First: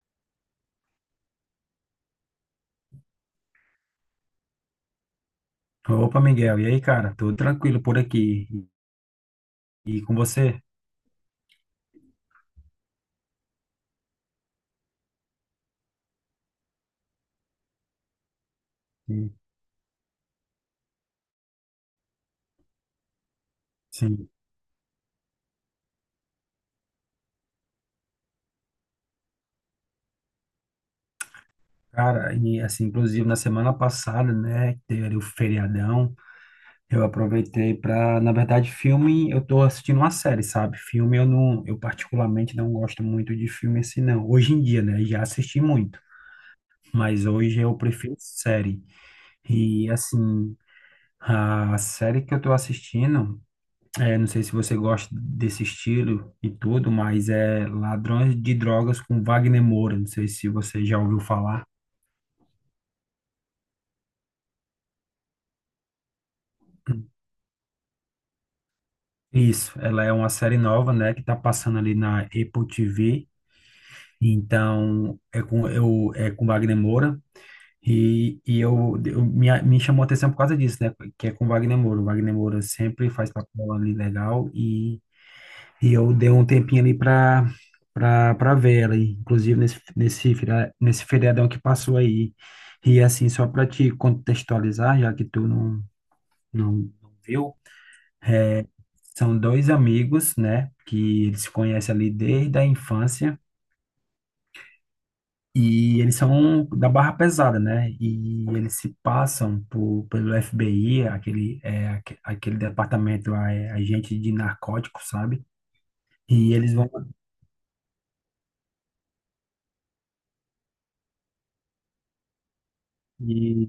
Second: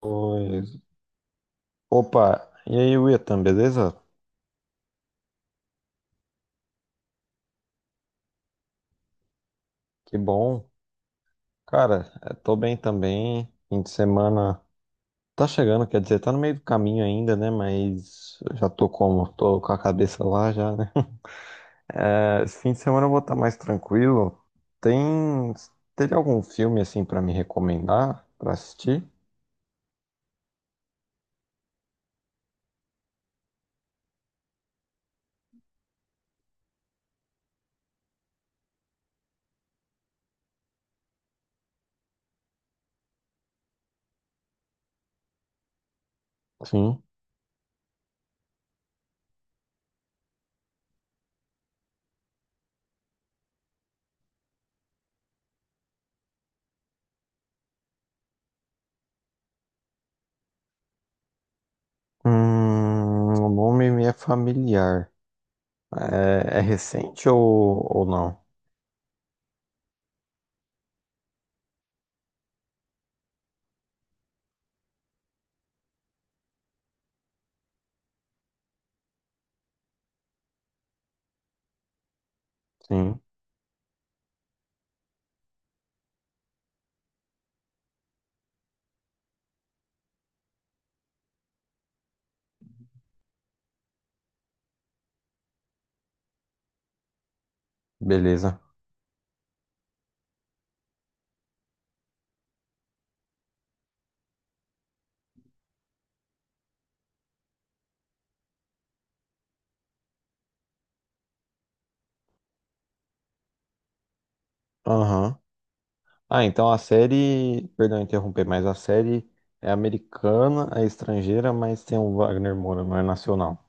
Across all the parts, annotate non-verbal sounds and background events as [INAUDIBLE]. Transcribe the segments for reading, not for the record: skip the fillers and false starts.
Pois. Opa, e aí, Wietan, beleza? Opa, Miguel, e aí, cara? Tudo tranquilo por aqui? E com Que você? bom. Cara, tô bem também. Fim de semana tá chegando, quer dizer, tá no meio do caminho ainda, né? Mas eu já tô como? Sim. Tô com a cabeça lá já, né? [LAUGHS] Esse fim de semana eu vou estar mais Sim. tranquilo. Tem. Teve algum filme assim pra me recomendar pra assistir? Cara, e assim, inclusive na semana passada, né, que teve ali o feriadão, eu aproveitei pra, na verdade, filme, eu tô assistindo uma série, sabe? Filme eu particularmente não gosto muito de filme assim, não. Hoje em dia, né, já assisti muito, Sim. mas hoje eu prefiro série. E assim, a série que eu tô assistindo. É, não sei se você gosta desse estilo e tudo, mas é Ladrões de Drogas com Wagner Moura. Não sei se você já ouviu falar. O nome me é familiar. É, é recente ou não? Isso, ela é uma série nova, né, que tá passando ali na Apple TV. Então, é com eu é com Wagner Moura, e me chamou a atenção por causa disso, né, que é com Wagner Moura. O Wagner Moura sempre Sim, faz papel ali legal. E eu dei um tempinho ali pra ver ela, e, inclusive nesse feriadão que passou aí. E assim, só pra te contextualizar, já que tu não, não, não viu, beleza. são dois amigos, né, que eles se conhecem ali desde a infância, e eles são da barra pesada, né, e eles se passam por, pelo FBI, aquele, é, aquele departamento lá, é agente de narcóticos, Aham. sabe? Ah, E então eles a vão... série, perdão interromper, mas a série é americana, é estrangeira, mas tem o Wagner Moura, não é nacional. e-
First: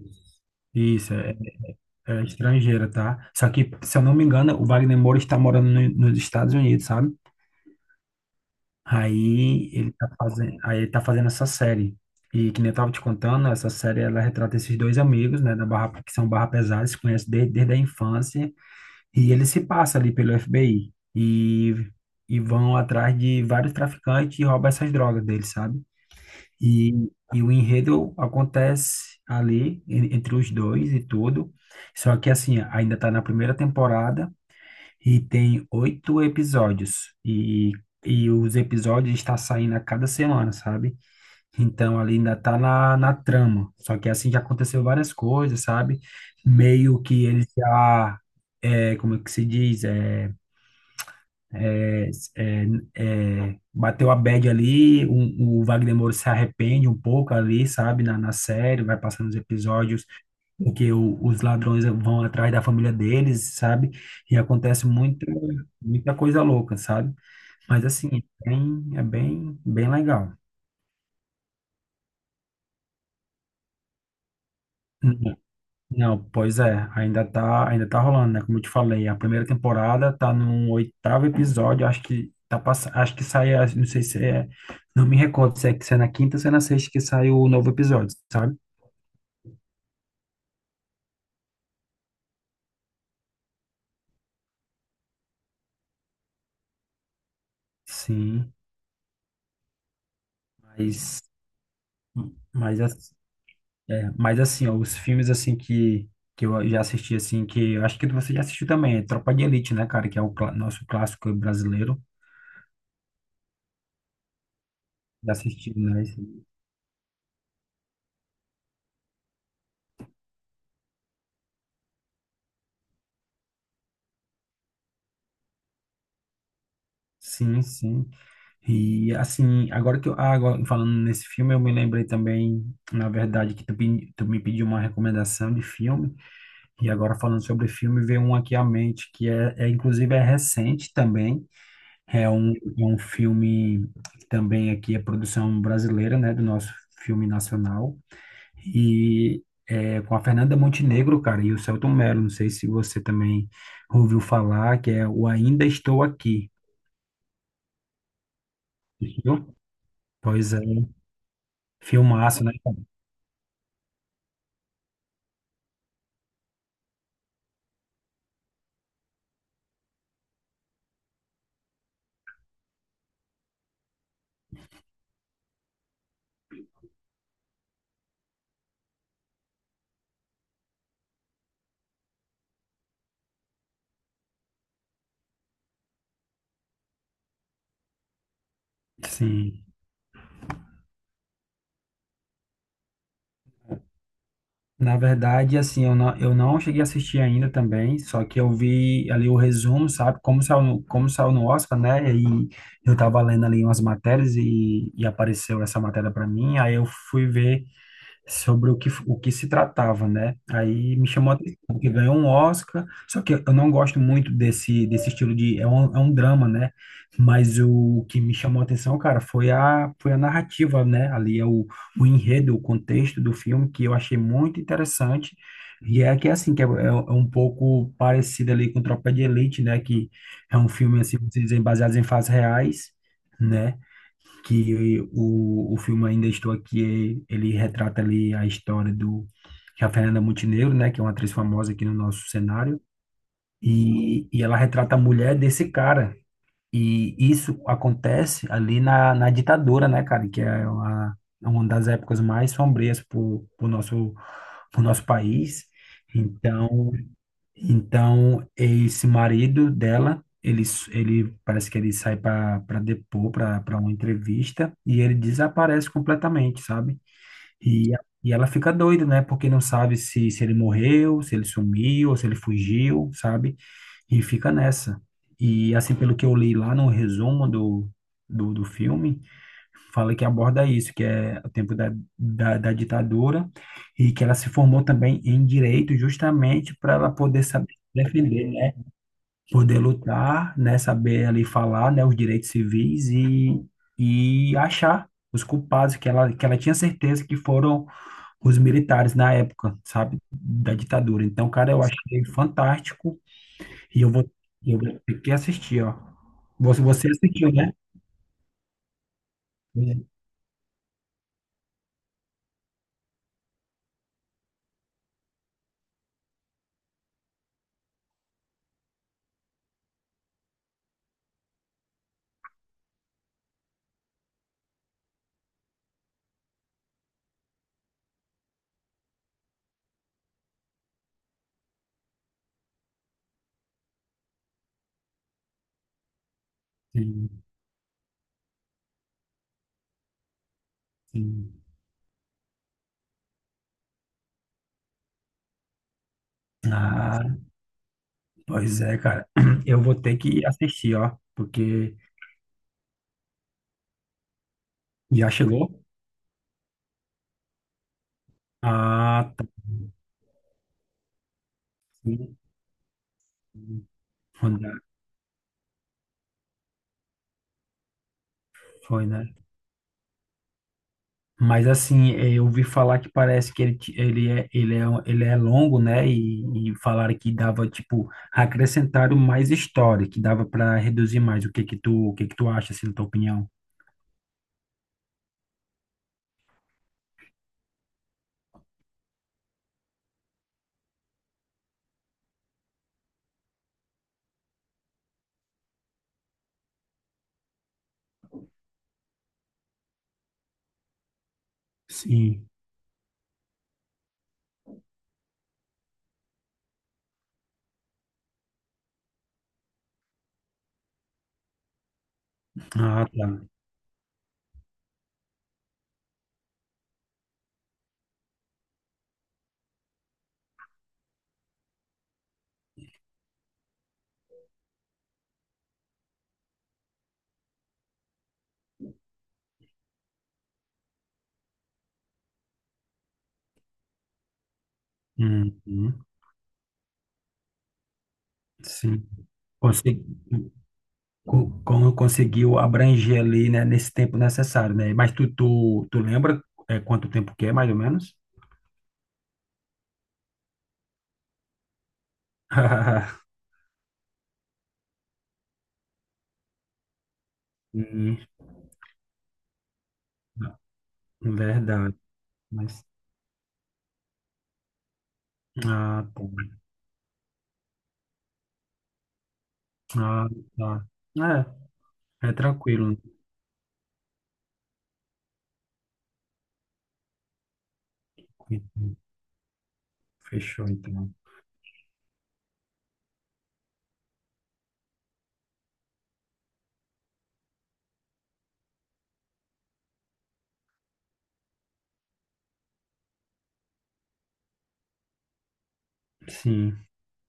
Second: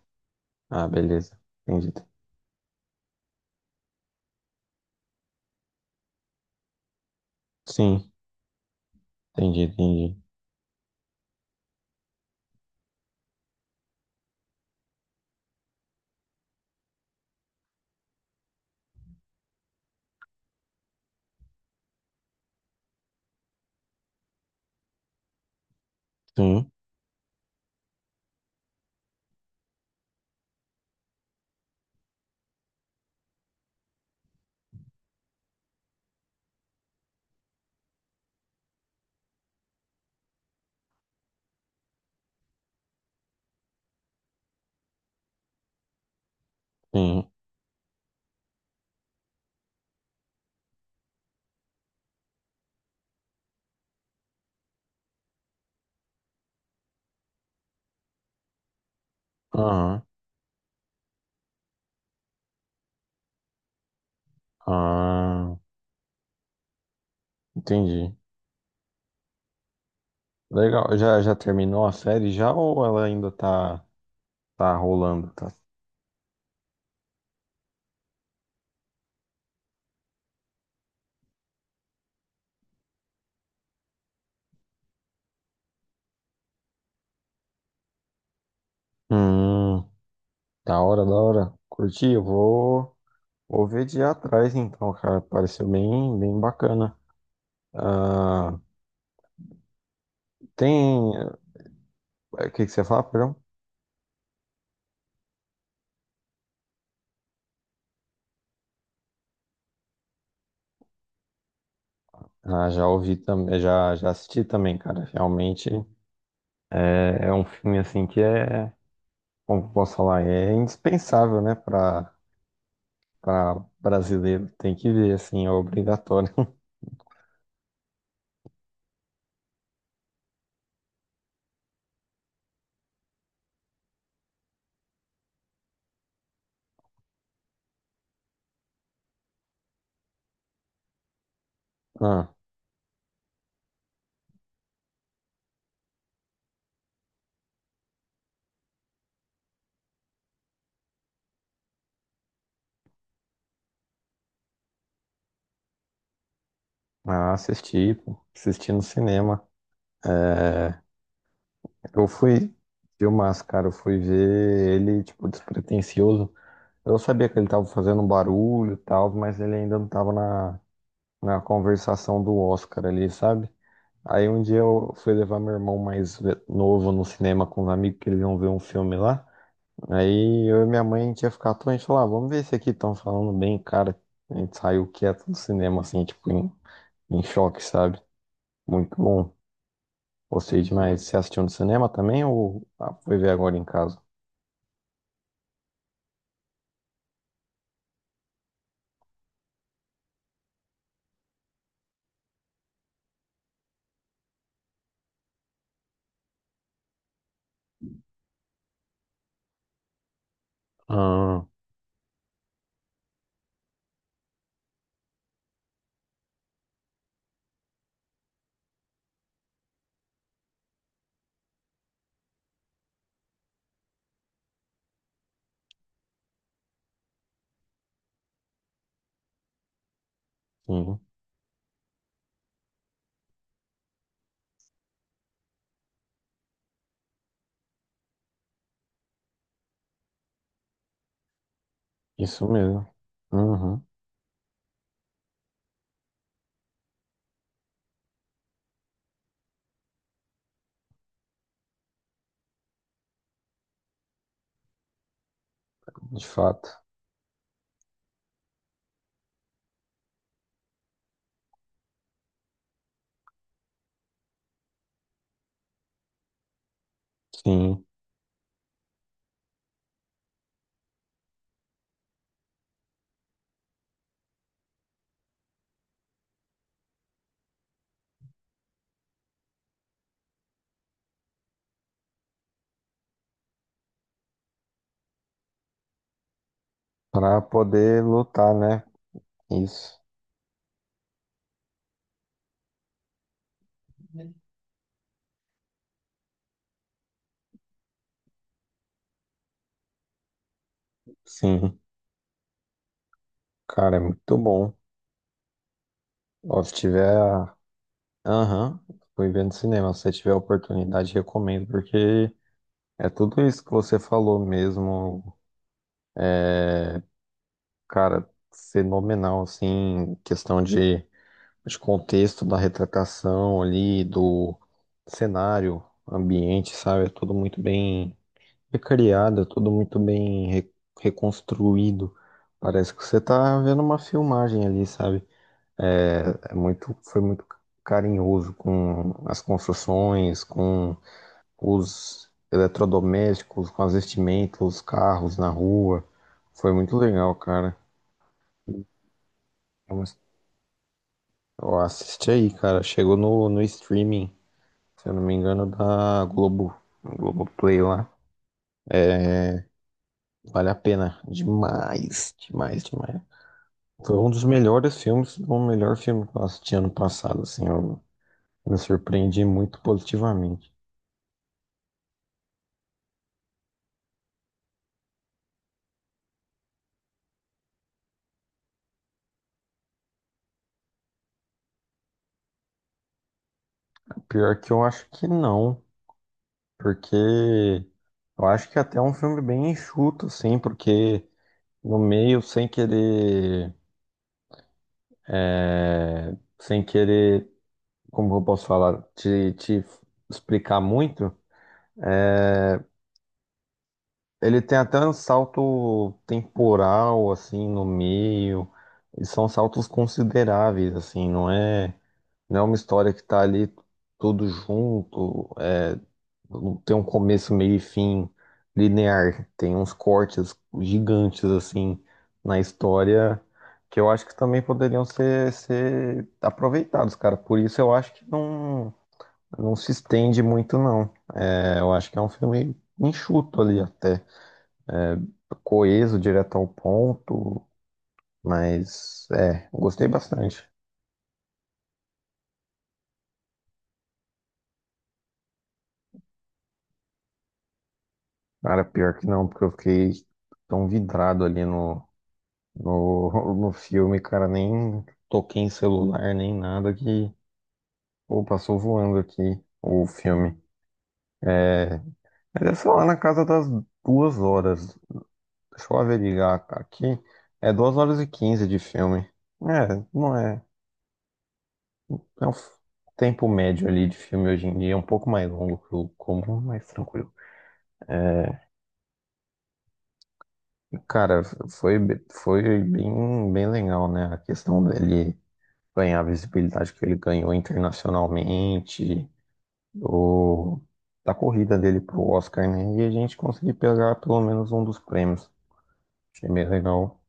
Ah, isso, é. beleza. Entendi. É estrangeira, tá? Só que, se eu não me engano, o Wagner Moura está morando nos Estados Unidos, sabe? Sim, entendi, Aí ele tá entendi. fazendo, aí ele tá fazendo essa série. E que nem eu tava te contando, essa série ela retrata esses dois amigos, né, da Barra, que são Barra Pesada, se conhecem desde a infância, e ele se passa ali pelo FBI e vão atrás de vários traficantes e roubam essas drogas deles, sabe? Sim, E, e o enredo acontece ali entre os dois e tudo. Só que assim, ainda tá na primeira temporada. E tem oito episódios. E os episódios estão saindo a cada semana, sabe? Então ali ainda tá na trama. Só que assim já aconteceu várias coisas, sabe? Meio que sim. ele já. É, como é que se diz? É, é, bateu a bad ali. O Wagner Moura se arrepende um pouco ali, sabe? Na série, vai passando os Aham. episódios em que os ladrões vão atrás da família deles, sabe? E acontece Ah, muita coisa louca, sabe? Mas assim, entendi. Bem legal. Legal. Já terminou a série já ou ela ainda tá, tá rolando? Não, Tá? não, pois é, ainda tá rolando, né? Como eu te falei, a primeira temporada tá no oitavo episódio, acho que tá pass... acho que sai, não sei se é, não me recordo se é, se é na quinta ou se é na sexta que sai o novo episódio, sabe? Hum, da hora, da hora. Curti, vou ver de ir atrás então, cara. Pareceu bem, bem bacana. Sim, Ah, tem. mas, O que que mas você fala, assim. perdão? É, mas assim, ó, os filmes assim que eu já assisti assim, que eu acho que você já assistiu também, é Tropa de Elite, né, cara, que é o nosso clássico brasileiro. Ah, já ouvi também, já assisti também, cara. Já Realmente assisti, né? É, é um filme assim que é, como que eu posso falar, é indispensável, né, para brasileiro. Tem que ver, assim, é obrigatório. [LAUGHS] Sim, sim. E assim, agora, falando nesse filme, eu me lembrei também, na verdade, que tu me pediu uma recomendação de filme, e agora falando sobre filme, veio um aqui à mente, que é inclusive é recente também, é Ah, é um filme que também aqui é produção brasileira, né, do nosso filme nacional. E é com a Fernanda Montenegro, cara, e o Selton Mello. Não sei se você também ouviu falar, que é o Ainda Estou Aqui, assisti, pô, assisti no cinema. viu? Pois é, É, eu filmaço, né, fui cara? Eu fui ver ele, tipo, despretensioso. Eu sabia que ele tava fazendo um barulho e tal, mas ele ainda não tava na conversação do Oscar ali, sabe? Aí um dia eu fui levar meu irmão novo no cinema com os amigos que eles iam ver um filme lá. Aí eu e minha mãe, a gente ia ficar à toa, a gente falou, ah, vamos ver esse aqui, estão falando bem, cara. A gente saiu quieto do cinema, assim, tipo, em choque, sabe? Muito bom. Sim. Gostei demais. Você assistiu no cinema também ou ah, foi ver agora em casa? Na verdade, assim, eu não cheguei a assistir ainda também, só que eu vi ali o resumo, sabe? Como saiu, como saiu no Oscar, né? E eu tava lendo ali umas matérias e apareceu essa matéria para mim, aí eu fui ver sobre o que se tratava, né? Aí me chamou a Ah, atenção, porque ganhou um Oscar, só que eu não gosto muito desse estilo de... É é um drama, né? Mas o que me chamou a atenção, cara, foi foi a narrativa, né? Ali é o enredo, o contexto do filme, que eu achei muito interessante. E é que, é assim, que é, é é um pouco parecido ali com Tropa de Elite, né? Que é um sim. filme, assim, vamos dizer, baseado em fatos reais, né? Que o filme Ainda Estou Aqui, ele retrata ali a história do que a Fernanda Montenegro, né, que é uma atriz famosa aqui no nosso Isso cenário, mesmo. Uhum, e ela retrata a mulher desse cara. E isso acontece ali na ditadura, né, cara, que é uma das épocas mais sombrias pro pro nosso país. de fato. Então, então, esse marido dela, ele ele parece que ele sai para depor, para uma entrevista, e ele desaparece completamente, sabe? Sim. E, e ela fica doida, né? Porque não sabe se ele morreu, se ele sumiu, ou se ele fugiu, sabe? E fica nessa. E assim, pelo que eu li lá no resumo do filme, fala que aborda isso, que é o tempo da ditadura, e que ela se formou também em direito justamente para ela Pra poder saber poder defender, lutar, né? né? Poder Isso. lutar, né? Saber ali falar, né? Os direitos civis e achar os culpados, que ela tinha certeza que foram os militares na época, sabe? Da ditadura. Então, cara, Sim. eu achei fantástico Cara, é e muito bom. eu vou ter que assistir, ó. Ó, se Você, você tiver. assistiu, né? Aham, fui evento no cinema. Se você tiver a oportunidade, recomendo, porque é tudo isso que você falou mesmo, cara, fenomenal, assim, questão de contexto da retratação ali, do cenário, ambiente, sabe? É tudo muito bem recriado, é tudo muito bem reconstruído. Parece que você tá vendo uma filmagem ali, sabe? É, foi Sim, muito carinhoso com as construções, com sim. os eletrodomésticos, com as vestimentas, os carros na rua. Foi muito legal, Ah, cara. pois é, cara. [CLEARS THROAT] Eu É vou uma- ter que assistir, ó, Ó, porque assiste aí, cara. Chegou no streaming, se eu não já me engano, chegou. da Globo, Globoplay lá. Ah, tá. Vale a pena. Demais, Sim. demais, demais. Foi um dos Foi, né? melhores filmes, se não o melhor filme que eu assisti ano passado, assim. Eu me Foi, né? surpreendi muito positivamente. Mas assim, eu ouvi falar que parece que ele é, um- ele é longo, né? E falaram que dava, tipo, acrescentaram mais história, que dava para reduzir mais. O que que o que que tu acha, assim, na tua opinião? Pior que eu acho que não, porque eu acho que é até é um filme bem enxuto, assim, porque no meio sem querer, é, sem querer, como eu posso falar, te explicar muito, Sim. é, ele tem até um salto temporal assim no meio, e são saltos consideráveis assim, não é uma Ah, história que tá. tá ali tudo junto. Não tem um começo, meio e fim linear. Tem uns cortes gigantes, assim, na história, que eu acho que também poderiam ser aproveitados, cara. Por isso eu acho que não se estende muito, não. É, eu acho que é um filme enxuto ali até. É, Uhum. coeso, direto ao ponto, Sim. mas é, eu Consegui. gostei bastante. Como conseguiu abranger ali, né, nesse tempo necessário, né? Mas tu lembra é, quanto tempo que é, mais ou menos? Cara, pior que não, porque eu fiquei tão vidrado ali [LAUGHS] no filme, cara, nem toquei em celular, nem nada que. Hum. Pô, passou voando aqui o filme. Verdade, É, mas é mas... só lá na casa das 2 horas. Deixa eu Ah, tá. averiguar aqui. É 2 horas e 15 de filme. É, Ah, não é. tá. É, é É tranquilo. tempo médio ali de filme hoje em dia. É um pouco mais longo que o comum, mas tranquilo. Né? Fechou, então. Cara, foi bem, bem legal, né? A questão dele ganhar a visibilidade que ele ganhou internacionalmente. Do, da corrida dele pro Oscar, né? E a gente conseguir pegar pelo menos um dos prêmios. Achei bem Sim. legal,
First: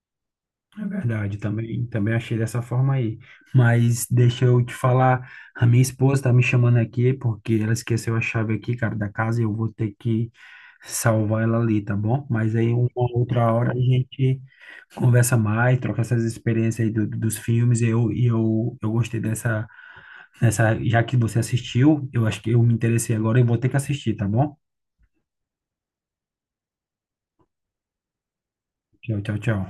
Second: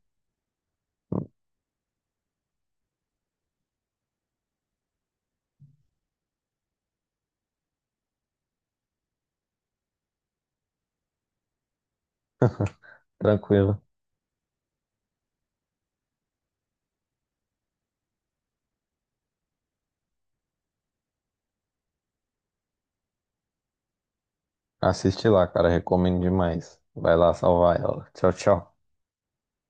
É verdade, também, também achei dessa forma aí. Mas deixa eu te falar, a minha esposa tá me chamando aqui porque ela esqueceu a chave aqui, cara, da casa e eu vou ter que salvar ela ali, tá bom? Mas aí uma outra hora a tranquilo. gente conversa mais, troca essas experiências aí dos filmes. E eu gostei dessa, já que você assistiu, eu acho que eu me interessei agora e vou ter que assistir, tá bom? Assiste lá, cara, recomendo demais. Vai lá salvar ela. Tchau, tchau. Tchau, tchau, tchau.